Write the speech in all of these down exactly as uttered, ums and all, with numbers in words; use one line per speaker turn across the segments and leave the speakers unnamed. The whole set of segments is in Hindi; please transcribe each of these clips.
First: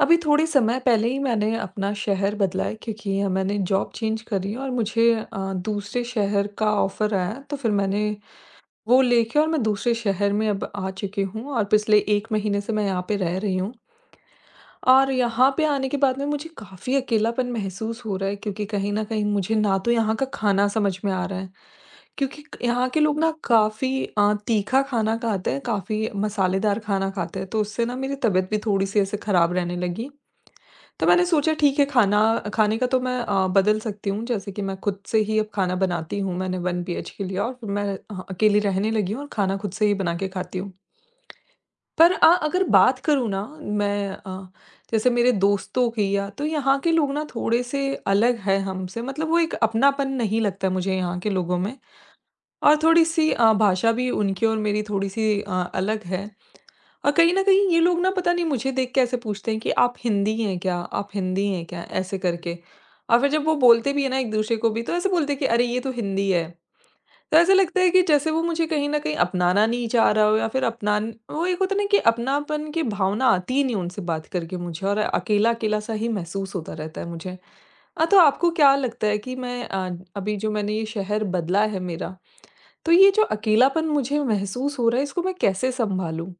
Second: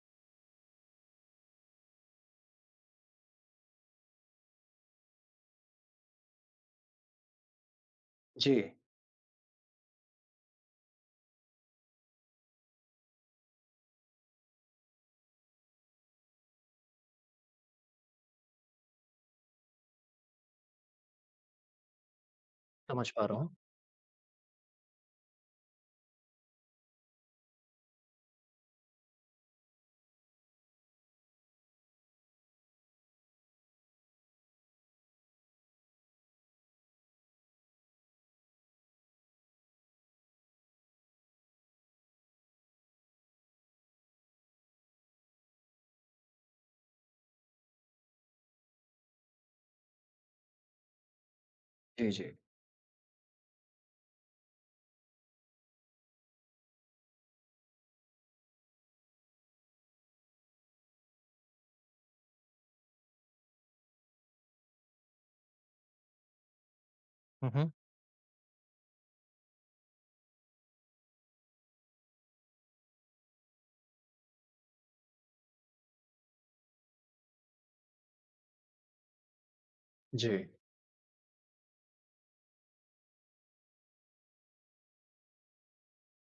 अभी थोड़े समय पहले ही मैंने अपना शहर बदला है, क्योंकि अ, मैंने जॉब चेंज करी और मुझे अ, दूसरे शहर का ऑफ़र आया, तो फिर मैंने
जी।
वो लेके, और मैं दूसरे शहर में अब आ चुकी हूँ और पिछले एक महीने से मैं यहाँ पे रह रही हूँ। और यहाँ पे आने के बाद में मुझे काफ़ी अकेलापन महसूस हो रहा है, क्योंकि कहीं न कहीं मुझे ना तो यहाँ का खाना समझ में आ रहा है, क्योंकि क यहाँ के
समझ
लोग
पा
ना
रहा हूँ।
काफ़ी अ, तीखा खाना खाते हैं, काफ़ी मसालेदार खाना खाते हैं, तो उससे ना मेरी तबीयत भी थोड़ी-सी ऐसे ख़राब रहने लगी। तो मैंने सोचा ठीक है, खाना खाने का तो मैं अ, बदल सकती हूँ, जैसे कि मैं खुद से ही अब खाना बनाती हूँ। मैंने एक बीएचके लिया और फिर मैं अ, अकेली रहने लगी हूँ और खाना खुद से ही बना के खाती हूँ। पर अ, अगर बात करूँ ना, मैं अ, जैसे मेरे दोस्तों की, या तो यहाँ के लोग ना थोड़े से अलग है हमसे, मतलब वो एक अपनापन नहीं लगता है मुझे यहाँ के लोगों में।
जी, जी।
और थोड़ी-सी अ, भाषा भी उनकी और मेरी थोड़ी-सी अ, अलग है। और कहीं न कहीं ये लोग ना पता नहीं मुझे देख के ऐसे पूछते हैं कि आप हिंदी हैं क्या? आप हिंदी हैं क्या? ऐसे करके। और फिर जब वो बोलते भी हैं ना एक-दूसरे को भी, तो ऐसे बोलते हैं कि अरे ये तो हिंदी है। तो
हुँ,
ऐसा
हुँ।
लगता है कि जैसे वो मुझे कहीं न कहीं अपनाना नहीं चाह रहा हो, या फिर अपनान वो एक होता है ना, कि अपनापन की भावना आती ही नहीं उनसे बात करके मुझे, और अकेला-अकेला सा ही महसूस होता रहता है मुझे। अ, तो आपको क्या लगता है कि मैं अ,
जी।
अभी जो मैंने ये शहर बदला है मेरा, तो ये जो अकेलापन मुझे महसूस हो रहा है इसको मैं कैसे सँभालूँ?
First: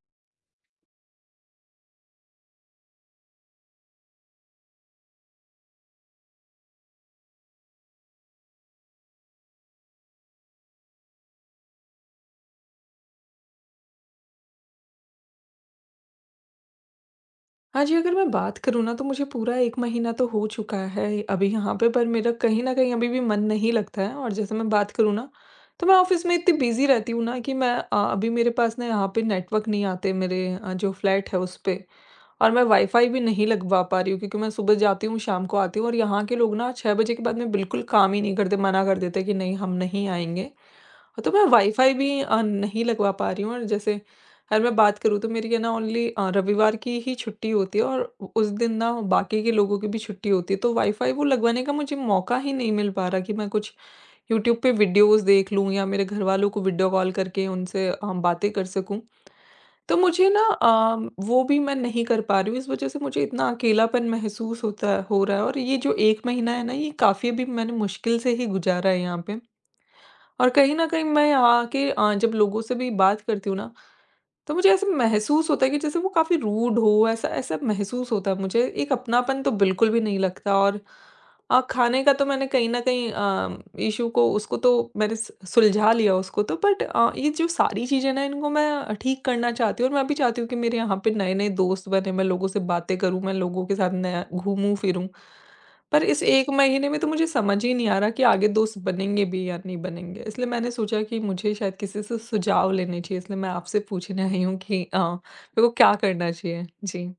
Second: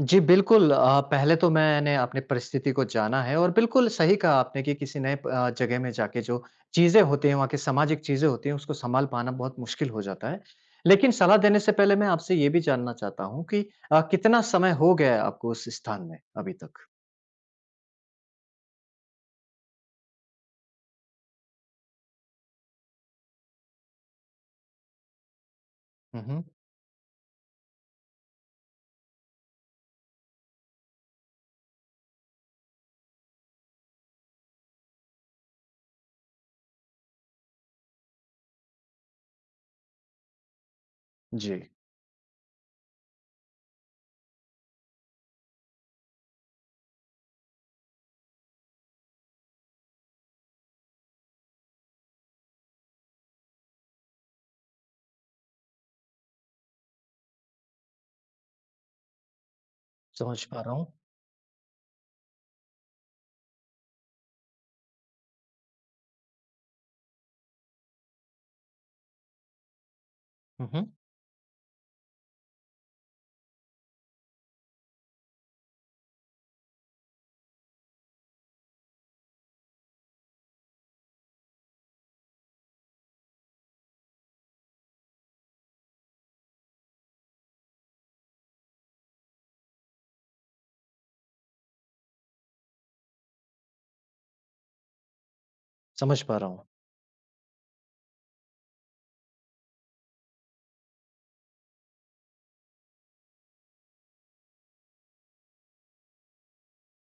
जी, बिल्कुल, अ, पहले तो मैंने अपनी परिस्थिति को जाना है और बिल्कुल सही कहा आपने कि किसी नए प अ, जगह में जाके जो चीज़ें होती हैं, वहाँ की सामाजिक चीज़ें होती हैं, उसको सँभाल पाना बहुत मुश्किल हो जाता है। लेकिन सलाह देने से पहले मैं आपसे ये भी जानना चाहता हूँ कि अ, कितना समय हो गया है आपको उस स्थान में अभी तक?
हाँ जी, अगर मैं बात करूँ ना, तो मुझे पूरा एक महीना तो हो चुका है अभी यहाँ पे, पर मेरा कहीं न कहीं अभी भी मन नहीं लगता है। और जैसे मैं बात करूँ ना, तो मैं
हुँ,
ऑफ़िस में
हुँ।
इतनी बिज़ी रहती हूँ ना, कि मैं अ, अभी मेरे पास ना यहाँ पे नेटवर्क नहीं आते मेरे अ, जो फ्लैट है उस पे। और मैं वाईफ़ाई भी नहीं लगवा पा रही हूँ, क्योंकि मैं सुबह जाती हूँ, शाम को आती हूँ, और यहाँ के लोग ना छह बजे के बाद में बिल्कुल काम ही नहीं करते, मना कर देते हैं कि नहीं हम नहीं आएँगे। तो मैं
जी,
वाईफ़ाई भी अ, नहीं लगवा पा रही हूँ। और जैसे अगर मैं बात करूँ, तो मेरी है ना ओनली अ, रविवार की ही छुट्टी होती है, और उ उस दिन ना बाकी के लोगों की भी छुट्टी होती है, तो वाईफ़ाई वो लगवाने का मुझे मौका ही नहीं मिल पा रहा कि मैं कुछ यूट्यूब पे वीडियोज़ देख लूँ, या मेरे घरवालों को वीडियो कॉल करके उनसे अ, बातें कर सकूँ। तो मुझे ना
समझ पा रहा हूँ।
अ, वो भी मैं नहीं कर पा रही हूँ, इस वज़ह से मुझे इतना अकेलापन महसूस होता है हो रहा है, और ये जो एक महीना है ना, ये काफ़ी अभी मैंने मुश्किल से ही गुज़ारा है यहाँ पे। और
हुँ,
कहीं न
हुँ,
कहीं मैं यहाँ आके अ, जब लोगों से भी बात करती हूँ ना, तो मुझे ऐसा महसूस होता है कि जैसे वो काफ़ी रूड हो, ऐसा ऐसा महसूस होता है मुझे। एक अपनापन तो बिल्कुल भी नहीं लगता। और अ, खाने का तो मैंने कहीं न कहीं अ, इश्यू को, उसको तो मैंने स सुलझा लिया, उसको तो बट अ, ये जो सारी चीज़ें ना इनको मैं ठीक करना चाहती हूँ, और मैं भी चाहती हूँ कि मेरे यहाँ पे नए-नए दोस्त बने, मैं लोगों से बातें करूँ, मैं लोगों के साथ नया घूमूँ-फिरूँ। पर
समझ
इस
पा
एक
रहा हूँ।
महीने में तो मुझे समझ ही नहीं आ रहा कि आगे दोस्त बनेंगे भी या नहीं बनेंगे। इसलिए मैंने सोचा कि मुझे शायद किसी से सुझाव लेने चाहिए, इसलिए मैं आपसे पूछने आई हूँ कि अ, मेरे को क्या करना चाहिए? जी।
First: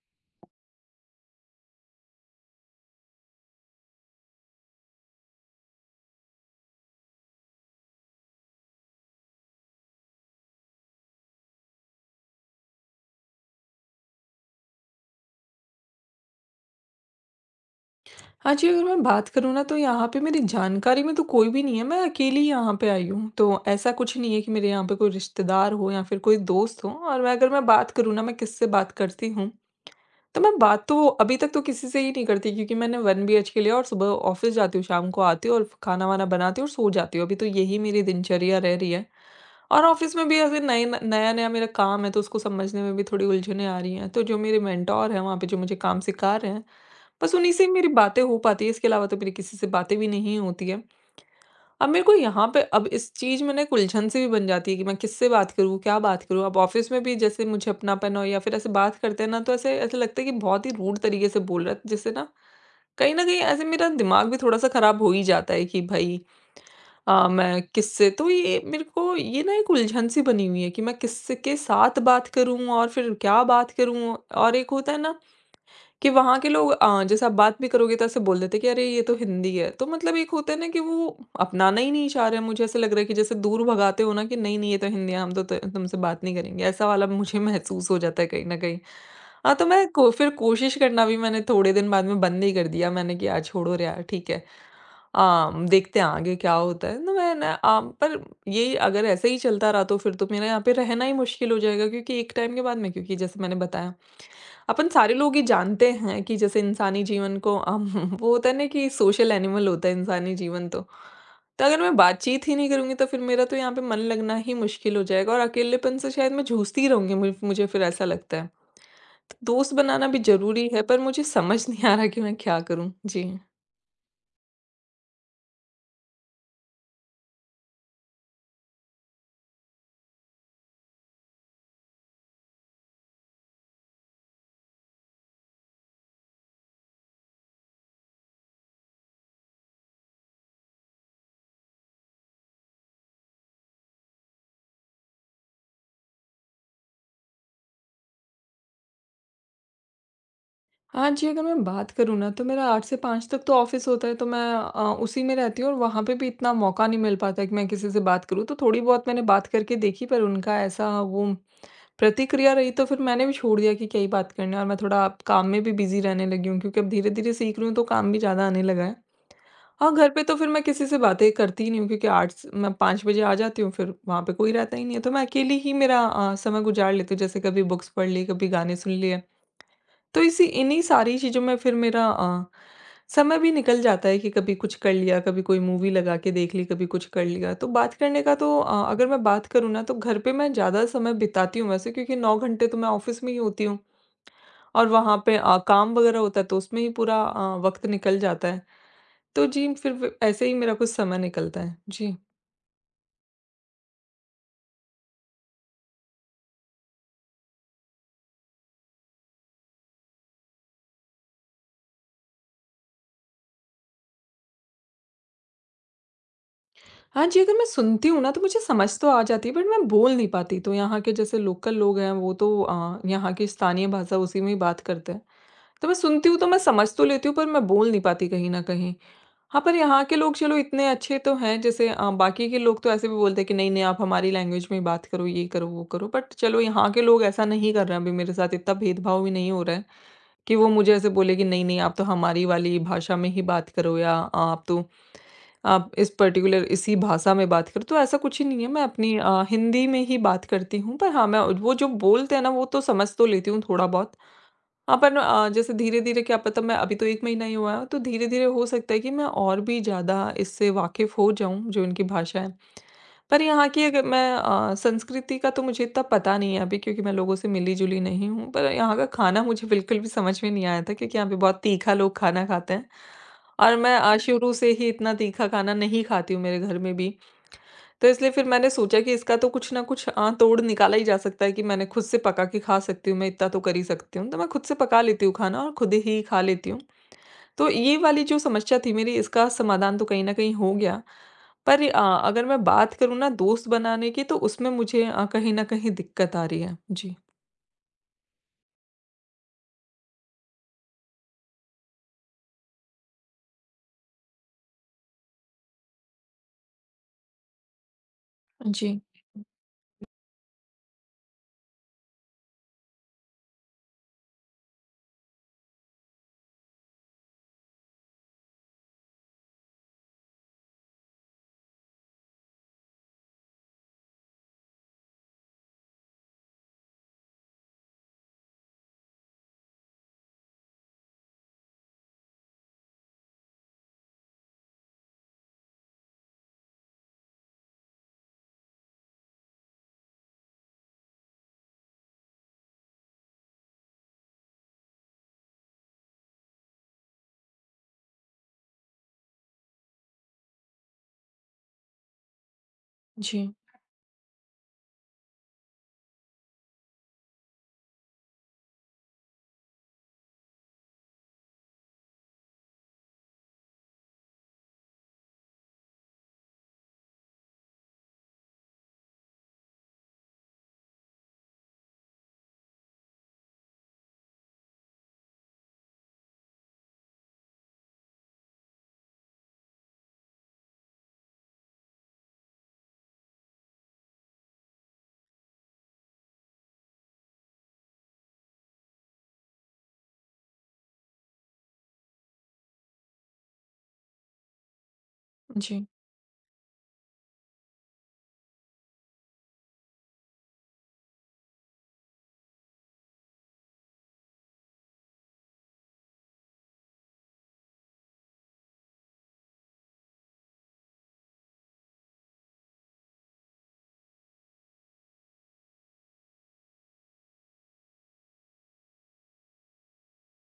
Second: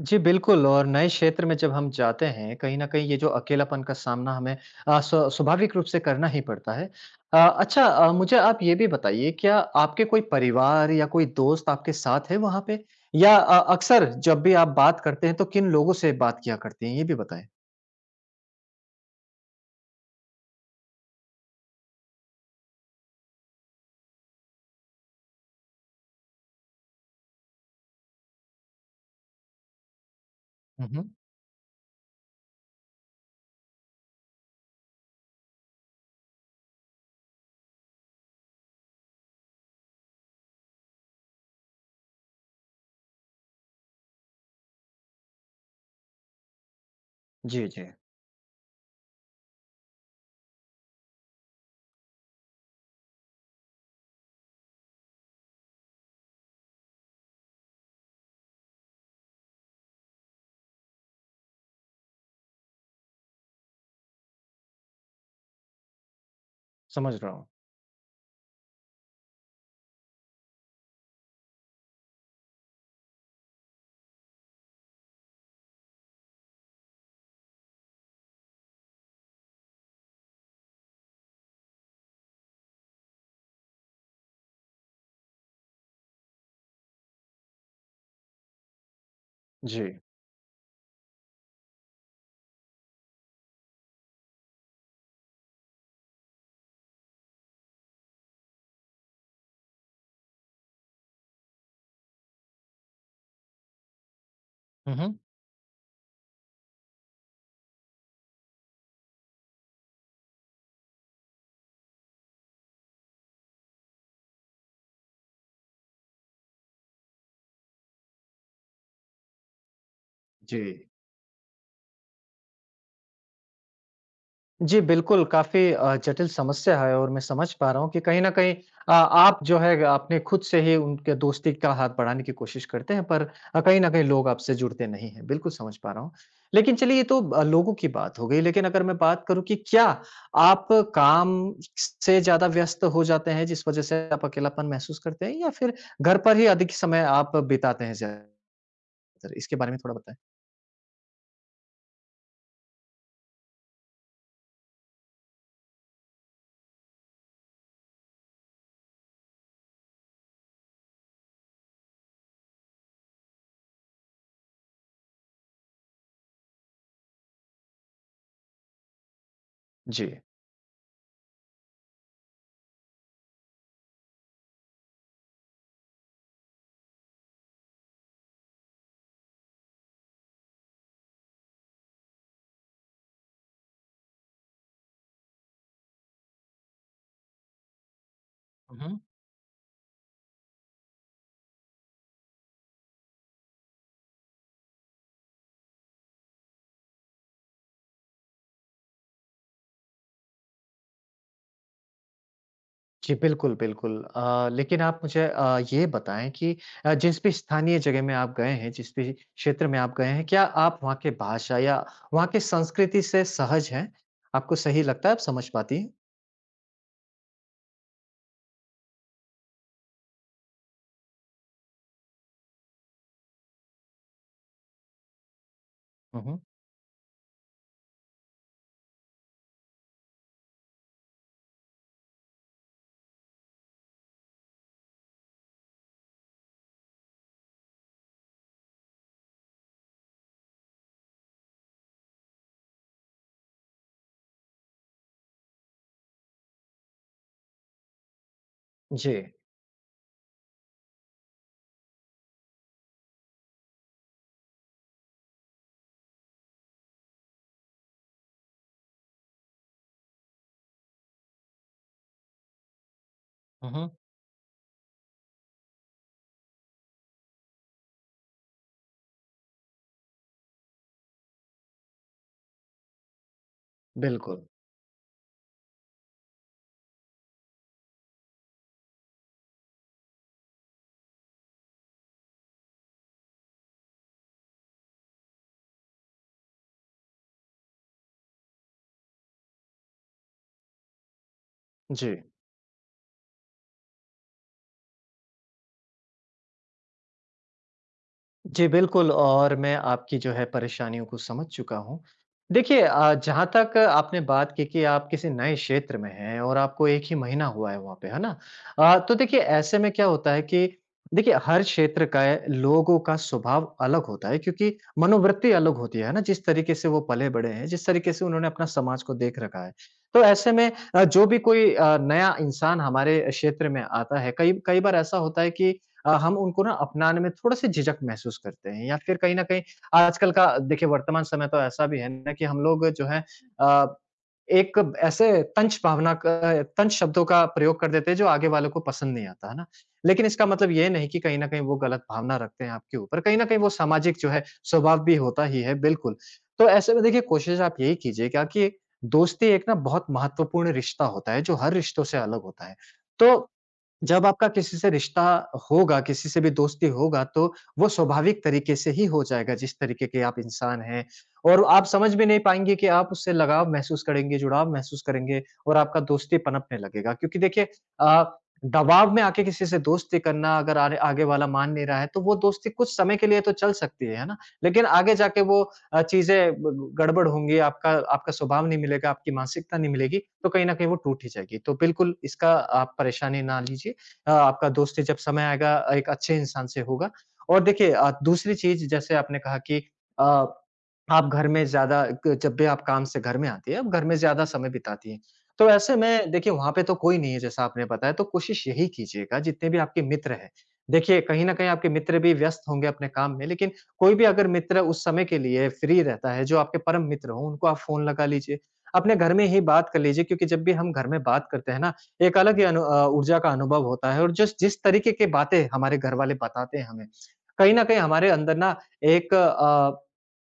जी, बिल्कुल और नए क्षेत्र में जब हम जाते हैं, कहीं न कहीं ये जो अकेलापन का सामना हमें अ, स्व स्वाभाविक रूप से करना ही पड़ता है। अ, अच्छा, अ, मुझे आप ये भी बताइए क्या आपके कोई परिवार या कोई दोस्त आपके साथ है वहाँ पे? या अ, अक्सर जब भी आप बात करते हैं तो किन लोगों से बात किया करते हैं? ये भी बताएँ।
हाँ जी, अगर मैं बात करूँ ना, तो यहाँ पे मेरी जानकारी में तो कोई भी नहीं है, मैं अकेली यहाँ पे आई हूँ। तो ऐसा कुछ नहीं है कि मेरे यहाँ पे कोई रिश्तेदार हो या फिर कोई दोस्त हो। और मैं अगर मैं बात करूँ ना, मैं किससे बात करती हूँ, तो मैं बात
हुँ,
तो
हुँ।
अभी तक तो किसी से ही नहीं करती, क्योंकि मैंने एक बीएचके लिया और सुबह ऑफ़िस जाती हूँ, शाम को आती हूँ और खाना-वाना बनाती हूँ और सो जाती हूँ। अभी तो यही मेरी दिनचर्या रह रही है। और ऑफ़िस में भी ऐसे नए न नया-नया मेरा काम है, तो उसको समझने में भी थोड़ी उलझनें आ रही हैं। तो जो मेरे मेंटर हैं वहाँ पे जो मुझे काम सिखा रहे हैं, बस उन्हीं से
जी,
ही
जी।
मेरी बातें हो पाती है। इसके अलावा तो मेरी किसी से बातें भी नहीं होती है। अब मेरे को यहाँ पे अब इस चीज़ में ना एक उलझन सी भी बन जाती है कि मैं किससे बात करूँ, क्या बात करूँ? अब ऑफ़िस में भी जैसे मुझे अपनापन हो, या फिर ऐसे बात करते हैं ना, तो ऐसे ऐसा लगता है कि बहुत ही रूड तरीके से बोल रहा है, जिससे ना कहीं न कहीं ऐसे मेरा दिमाग भी थोड़ा-सा ख़राब हो ही जाता है कि भई
समझ
अ,
रहा हूँ।
मैं किससे, तो ये मेरे को ये ना एक उलझन सी बनी हुई है कि मैं किससे के साथ बात करूँ और फिर क्या बात करूँ? और एक होता है ना कि वहाँ के लोग अ, जैसे आप बात भी करोगे, तो ऐसे बोल देते हैं कि अरे ये तो हिंदी है। तो मतलब एक होता है ना कि वो अपनाना ही नहीं चाह रहे हैं, मुझे ऐसा लग रहा है कि जैसे दूर भगाते हो ना, कि नहीं, नहीं ये तो हिंदी है, हम तो त तुमसे बात नहीं करेंगे। ऐसा वाला मुझे महसूस हो जाता है कहीं न कहीं। हाँ, तो
जी।
मैं को फिर कोशिश करना भी मैंने थोड़े दिन बाद में बंद ही कर दिया, मैंने कि यार छोड़ो रे यार, ठीक है। अ, देखते हैं आगे क्या होता है। तो मैं ना अ, पर ये अगर ऐसे ही चलता रहा, तो फिर तो मेरा यहाँ पे रहना ही मुश्किल हो जाएगा, क्योंकि एक टाइम के बाद में, क्योंकि जैसे मैंने बताया अपन
हुँ,
सारे
हुँ।
लोग ये जानते हैं कि जैसे इंसानी जीवन को हम वो होता है ना कि सोशल एनिमल होता है इंसानी जीवन। तो तो अगर मैं बातचीत ही नहीं करूंगी, तो फिर मेरा तो यहाँ पे मन लगना ही मुश्किल हो जाएगा, और अकेलेपन से शायद मैं जूझती ही रहूंगी, मुझे मुझे फिर ऐसा लगता है। तो दोस्त बनाना भी
जी।
जरूरी है, पर मुझे समझ नहीं आ रहा कि मैं क्या करूँ। जी।
जी, बिल्कुल, काफ़ी अ, जटिल समस्या है और मैं समझ पा रहा हूँ कि कहीं न कहीं अ, आप जो है आपने खुद से ही उनके दोस्ती का हाथ बढ़ाने की कोशिश करते हैं, पर अ, कहीं न कहीं लोग आपसे जुड़ते नहीं हैं। बिल्कुल समझ पा रहा हूँ। लेकिन चलिए ये तो अ, लोगों की बात हो गई, लेकिन अगर मैं बात करूँ कि क्या आप काम से ज़्यादा व्यस्त हो जाते हैं जिस वज़ह से आप अकेलापन महसूस करते हैं या फिर घर पर ही अधिक समय आप बिताते हैं ज़्यादातर? इसके बारे में थोड़ा बताएँ।
हाँ जी, अगर मैं बात करूँ ना, तो मेरा आठ से पाँच तक तो ऑफिस होता है, तो मैं अ, उसी में रहती हूँ। और वहाँ पे भी इतना मौका नहीं मिल पाता कि मैं किसी से बात करूँ, तो थोड़ी बहुत मैंने बात करके देखी, पर उनका ऐसा वो प्रतिक्रिया रही, तो फिर मैंने भी छोड़ दिया कि क्या ही बात करना है। और मैं थोड़ा अब काम में भी बिज़ी रहने लगी हूँ, क्योंकि अब धीरे-धीरे सीख रही हूँ तो काम भी ज़्यादा आने लगा है। हाँ,
जी।
घर पे तो फिर मैं किसी से बातें करती ही नहीं हूँ, क्योंकि 8 स मैं पाँच बजे आ जाती हूँ, फिर वहाँ पे कोई रहता ही नहीं है, तो मैं अकेली ही मेरा अ, समय गुज़ार लेती हूँ। जैसे कभी बुक्स पढ़ ली, कभी गाने सुन लिए। तो इसी इन्हीं सारी चीज़ों में फिर मेरा अ, समय भी निकल जाता है, कि कभी कुछ कर लिया, कभी कोई मूवी लगा के देख ली, कभी कुछ कर लिया। तो बात करने का तो
हुँ,
अ,
हुँ।
अगर मैं बात करूँ ना, तो घर पे मैं ज़्यादा समय बिताती हूँ वैसे, क्योंकि नौ घंटे तो मैं ऑफ़िस में ही होती हूँ, और वहाँ पे अ, काम वग़ैरह होता है, तो उसमें ही पूरा अ, वक़्त निकल जाता है। तो जी, फिर व ऐसे ही मेरा कुछ समय निकलता है। जी।
जी, बिल्कुल, बिल्कुल। अ, लेकिन आप मुझे अ, ये बताएँ कि अ, जिस भी स्थानीय जगह में आप गए हैं, जिस भी क्षेत्र में आप गए हैं, क्या आप वहाँ के भाषा या वहाँ की संस्कृति से सहज हैं? आपको सही लगता है, आप समझ पाती हैं?
हाँ जी, अगर मैं सुनती हूँ ना, तो मुझे समझ तो आ जाती है बट मैं बोल नहीं पाती। तो यहाँ के जैसे लोकल लोग हैं वो तो अ, यहाँ की स्थानीय भाषा उसी में ही बात करते हैं। तो मैं
हुँ,
सुनती हूँ
हुँ।
तो मैं समझ तो लेती हूँ, पर मैं बोल नहीं पाती कहीं न कहीं। हाँ, पर यहाँ के लोग चलो इतने अच्छे तो हैं, जैसे अ, बाकी के लोग तो ऐसे भी बोलते हैं कि नहीं-नहीं आप हमारी लैंग्वेज में ही बात करो, ये करो, वो करो। बट चलो यहाँ के लोग ऐसा नहीं कर रहे हैं, अभी मेरे साथ इतना भेदभाव भी नहीं हो रहा है, कि वो मुझे ऐसे बोले कि नहीं-नहीं आप तो हमारी वाली भाषा में ही बात करो, या आप तो आप इस पर्टिकुलर इसी भाषा में बात करो। तो ऐसा कुछ ही नहीं है, मैं
जी।
अपनी अ, हिंदी में ही बात करती हूँ। पर हाँ, मैं वो जो बोलते हैं ना वो तो समझ तो लेती हूँ थोड़ा बहुत। हाँ, पर अ, जैसे धीरे-धीरे क्या पता, मैं अभी तो एक महीना ही हुआ है, तो धीरे-धीरे हो सकता है कि मैं और भी ज़्यादा इससे वाकिफ़ हो जाऊँ, जो इनकी भाषा है। पर यहाँ
हुँ,
की
हुँ।
अगर मैं अ, संस्कृति का तो मुझे इतना पता नहीं है अभी, क्योंकि मैं लोगों से मिली-जुली नहीं हूँ। पर यहाँ का खाना मुझे बिल्कुल भी समझ में नहीं आया था, क्योंकि यहाँ पे बहुत तीखा लोग खाना खाते हैं, और मैं अ,
बिल्कुल।
शुरू से ही इतना तीखा खाना नहीं खाती हूँ मेरे घर में भी। तो इसलिए फिर मैंने सोचा कि इसका तो कुछ ना कुछ अ, तोड़ निकाला ही जा सकता है, कि मैंने खुद से पका के खा सकती हूँ, मैं इतना तो कर ही सकती हूँ। तो मैं खुद से पका लेती हूँ खाना और खुद ही खा लेती हूँ। तो ये वाली जो समस्या थी मेरी, इसका समाधान तो कहीं न कहीं हो गया। पर अ,
जी।
अगर मैं बात करूँ ना दोस्त बनाने की, तो उसमें मुझे अ, कहीं न कहीं दिक्कत आ रही है। जी।
जी, बिल्कुल और मैं आपकी जो है परेशानियों को समझ चुका हूँ। देखिए, अ, जहाँ तक आपने बात की कि आप किसी नए क्षेत्र में हैं और आपको एक ही महीना हुआ है वहाँ पे, है ना? अ,
जी,
तो देखिए ऐसे में क्या होता है कि देखिए हर क्षेत्र का है, लोगों का स्वभाव अलग होता है क्योंकि मनोवृत्ति अलग होती है, है ना? जिस तरीके से वो पले-बड़े हैं, जिस तरीके से उन्होंने अपना समाज को देख रखा है। तो ऐसे में अ, जो भी कोई अ, नया इंसान हमारे क्षेत्र में आता है, कई कई बार ऐसा होता है कि अ, हम उनको ना अपनाने में थोड़ा-सा झिझक महसूस करते हैं या फिर कहीं न कहीं आजकल का देखिए वर्तमान समय तो ऐसा भी है ना कि हम लोग जो है अ, एक ऐसे तंच भावना का तंच शब्दों का प्रयोग कर देते हैं जो आगे वालों को पसंद नहीं आता, है ना? लेकिन इसका मतलब ये नहीं कि कहीं न कहीं वो गलत भावना रखते हैं आपके ऊपर, कहीं न कहीं वो सामाजिक जो है स्वभाव भी होता ही है, बिल्कुल। तो ऐसे में देखिए कोशिश आप यही कीजिएगा कि दोस्ती एक ना बहुत महत्वपूर्ण रिश्ता होता है, जो हर रिश्तों से अलग होता है। तो
जी,
जब आपका किसी से रिश्ता होगा, किसी से भी दोस्ती होगा, तो वो स्वाभाविक तरीके से ही हो जाएगा, जिस तरीके के आप इंसान हैं। और आप समझ भी नहीं पाएँगे कि आप उससे लगाव महसूस करेंगे, जुड़ाव महसूस करेंगे और आपका दोस्ती पनपने लगेगा। क्योंकि देखिए अ, दबाव में आके किसी से दोस्ती करना अगर आरे आगे वाला मान नहीं रहा है, तो वो दोस्ती कुछ समय के लिए तो चल सकती है, है ना? लेकिन आगे जाके वो अ, चीज़ें ब ब गड़बड़ होंगी, आपका आपका स्वभाव नहीं मिलेगा, आपकी मानसिकता नहीं मिलेगी, तो कहीं न कहीं वो टूट ही जाएगी। तो बिल्कुल इसका आप परेशानी ना लीजिए। अ, आपका दोस्ती जब समय आएगा एक अच्छे इंसान से होगा। और देखिए अ, दूसरी चीज़ जैसे आपने कहा कि अ, आप घर में ज़्यादा क जब भी आप काम से घर में आती हैं, आप घर में ज़्यादा समय बिताती हैं। तो
जी,
ऐसे में देखिए वहाँ पे तो कोई नहीं है जैसा आपने बताया, तो कोशिश यही कीजिएगा जितने भी आपके मित्र हैं, देखिए कहीं न कहीं आपके मित्र भी व्यस्त होंगे अपने काम में, लेकिन कोई भी अगर मित्र उस समय के लिए फ्री रहता है, जो आपके परम मित्र हों, उनको आप फ़ोन लगा लीजिए। अपने घर में ही बात कर लीजिए क्योंकि जब भी हम घर में बात करते हैं ना एक अलग ही अनु अ, ऊर्जा का अनुभव होता है और जिस जिस तरीके के बातें हमारे घर वाले बताते हैं हमें, कहीं न कहीं हमारे अंदर ना एक अ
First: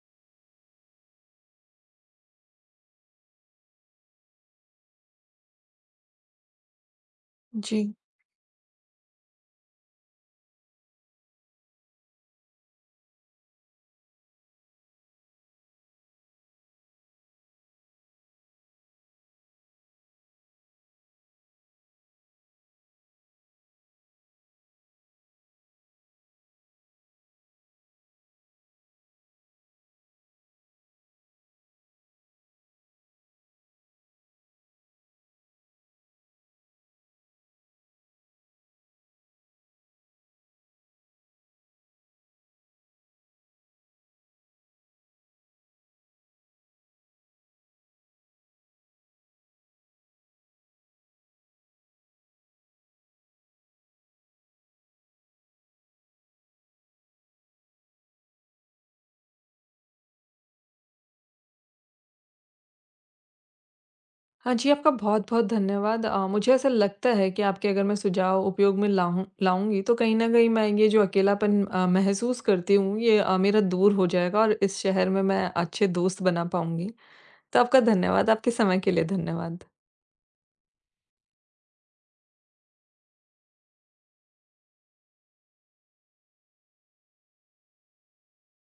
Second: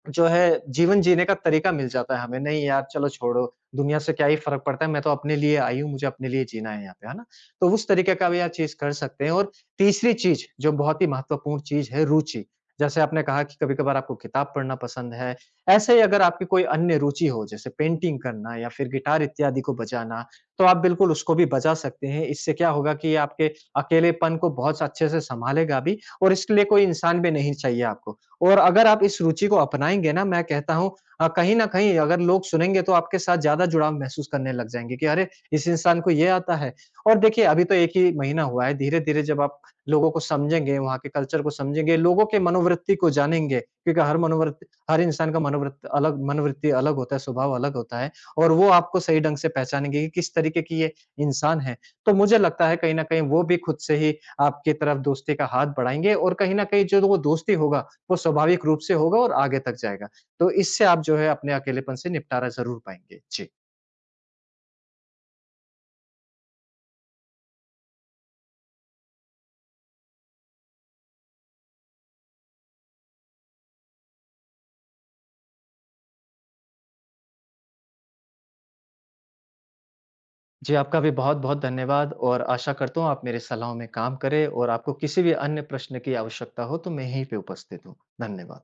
जो है, जीवन जीने का तरीका मिल जाता है हमें, नहीं यार चलो छोड़ो, दुनिया से क्या ही फ़र्क पड़ता है, मैं तो अपने लिए आई हूँ, मुझे अपने लिए जीना है यहाँ पे, है ना? तो उस
जी।
तरीके का भी आप चीज़ कर सकते हैं और तीसरी चीज़, जो बहुत ही महत्वपूर्ण चीज़ है, रुचि। जैसे आपने कहा कि कभी-कभार आपको किताब पढ़ना पसंद है, ऐसे ही अगर आपकी कोई अन्य रुचि हो, जैसे पेंटिंग करना या फिर गिटार इत्यादि को बजाना, तो आप बिल्कुल उसको भी बजा सकते हैं। इससे क्या होगा कि ये आपके अकेलेपन को बहुत अच्छे से सँभालेगा भी और इसके लिए कोई इंसान भी नहीं चाहिए आपको। और अगर आप इस रुचि को अपनाएँगे ना, मैं कहता हूँ अ, कहीं न कहीं अगर लोग सुनेंगे तो आपके साथ ज़्यादा जुड़ाव महसूस करने लग जाएँगे कि अरे! इस इंसान को ये आता है। और देखिए अभी तो एक ही महीना हुआ है, धीरे-धीरे जब आप लोगों को समझेंगे, वहाँ के कल्चर को समझेंगे, लोगों के मनोवृत्ति को जानेंगे, क्योंकि हर मनोवृत्ति हर इंसान का मनोवृत्त अलग मनोवृत्ति अलग होता है, स्वभाव अलग होता है और वो आपको सही ढंग से पहचानेंगे कि किस तरीके की ये इंसान है। तो मुझे लगता है कहीं न कहीं वो भी खुद से ही आपकी तरफ दोस्ती का हाथ बढ़ाएँगे और कहीं न कहीं जो वो दोस्ती होगा, वो स्वाभाविक रूप से होगा और आगे तक जाएगा। तो इससे आप जो है अपने अकेलेपन से निपटारा ज़रूर पाएँगे। जी।
हाँ जी, आपका बहुत-बहुत धन्यवाद। अ, मुझे ऐसा लगता है कि आपके अगर मैं सुझाव उपयोग में लाऊँ लाऊँगी, तो कहीं न कहीं मैं ये जो अकेलापन अ, महसूस करती हूँ, ये अ, मेरा दूर हो जाएगा और इस शहर में मैं अच्छे दोस्त बना पाऊँगी। तो आपका धन्यवाद, आपके समय के लिए धन्यवाद।
जी, आपका भी बहुत-बहुत धन्यवाद और आशा करता हूँ आप मेरी सलाहों में काम करें और आपको किसी भी अन्य प्रश्न की आवश्यकता हो तो मैं यहीं पे उपस्थित हूँ। धन्यवाद।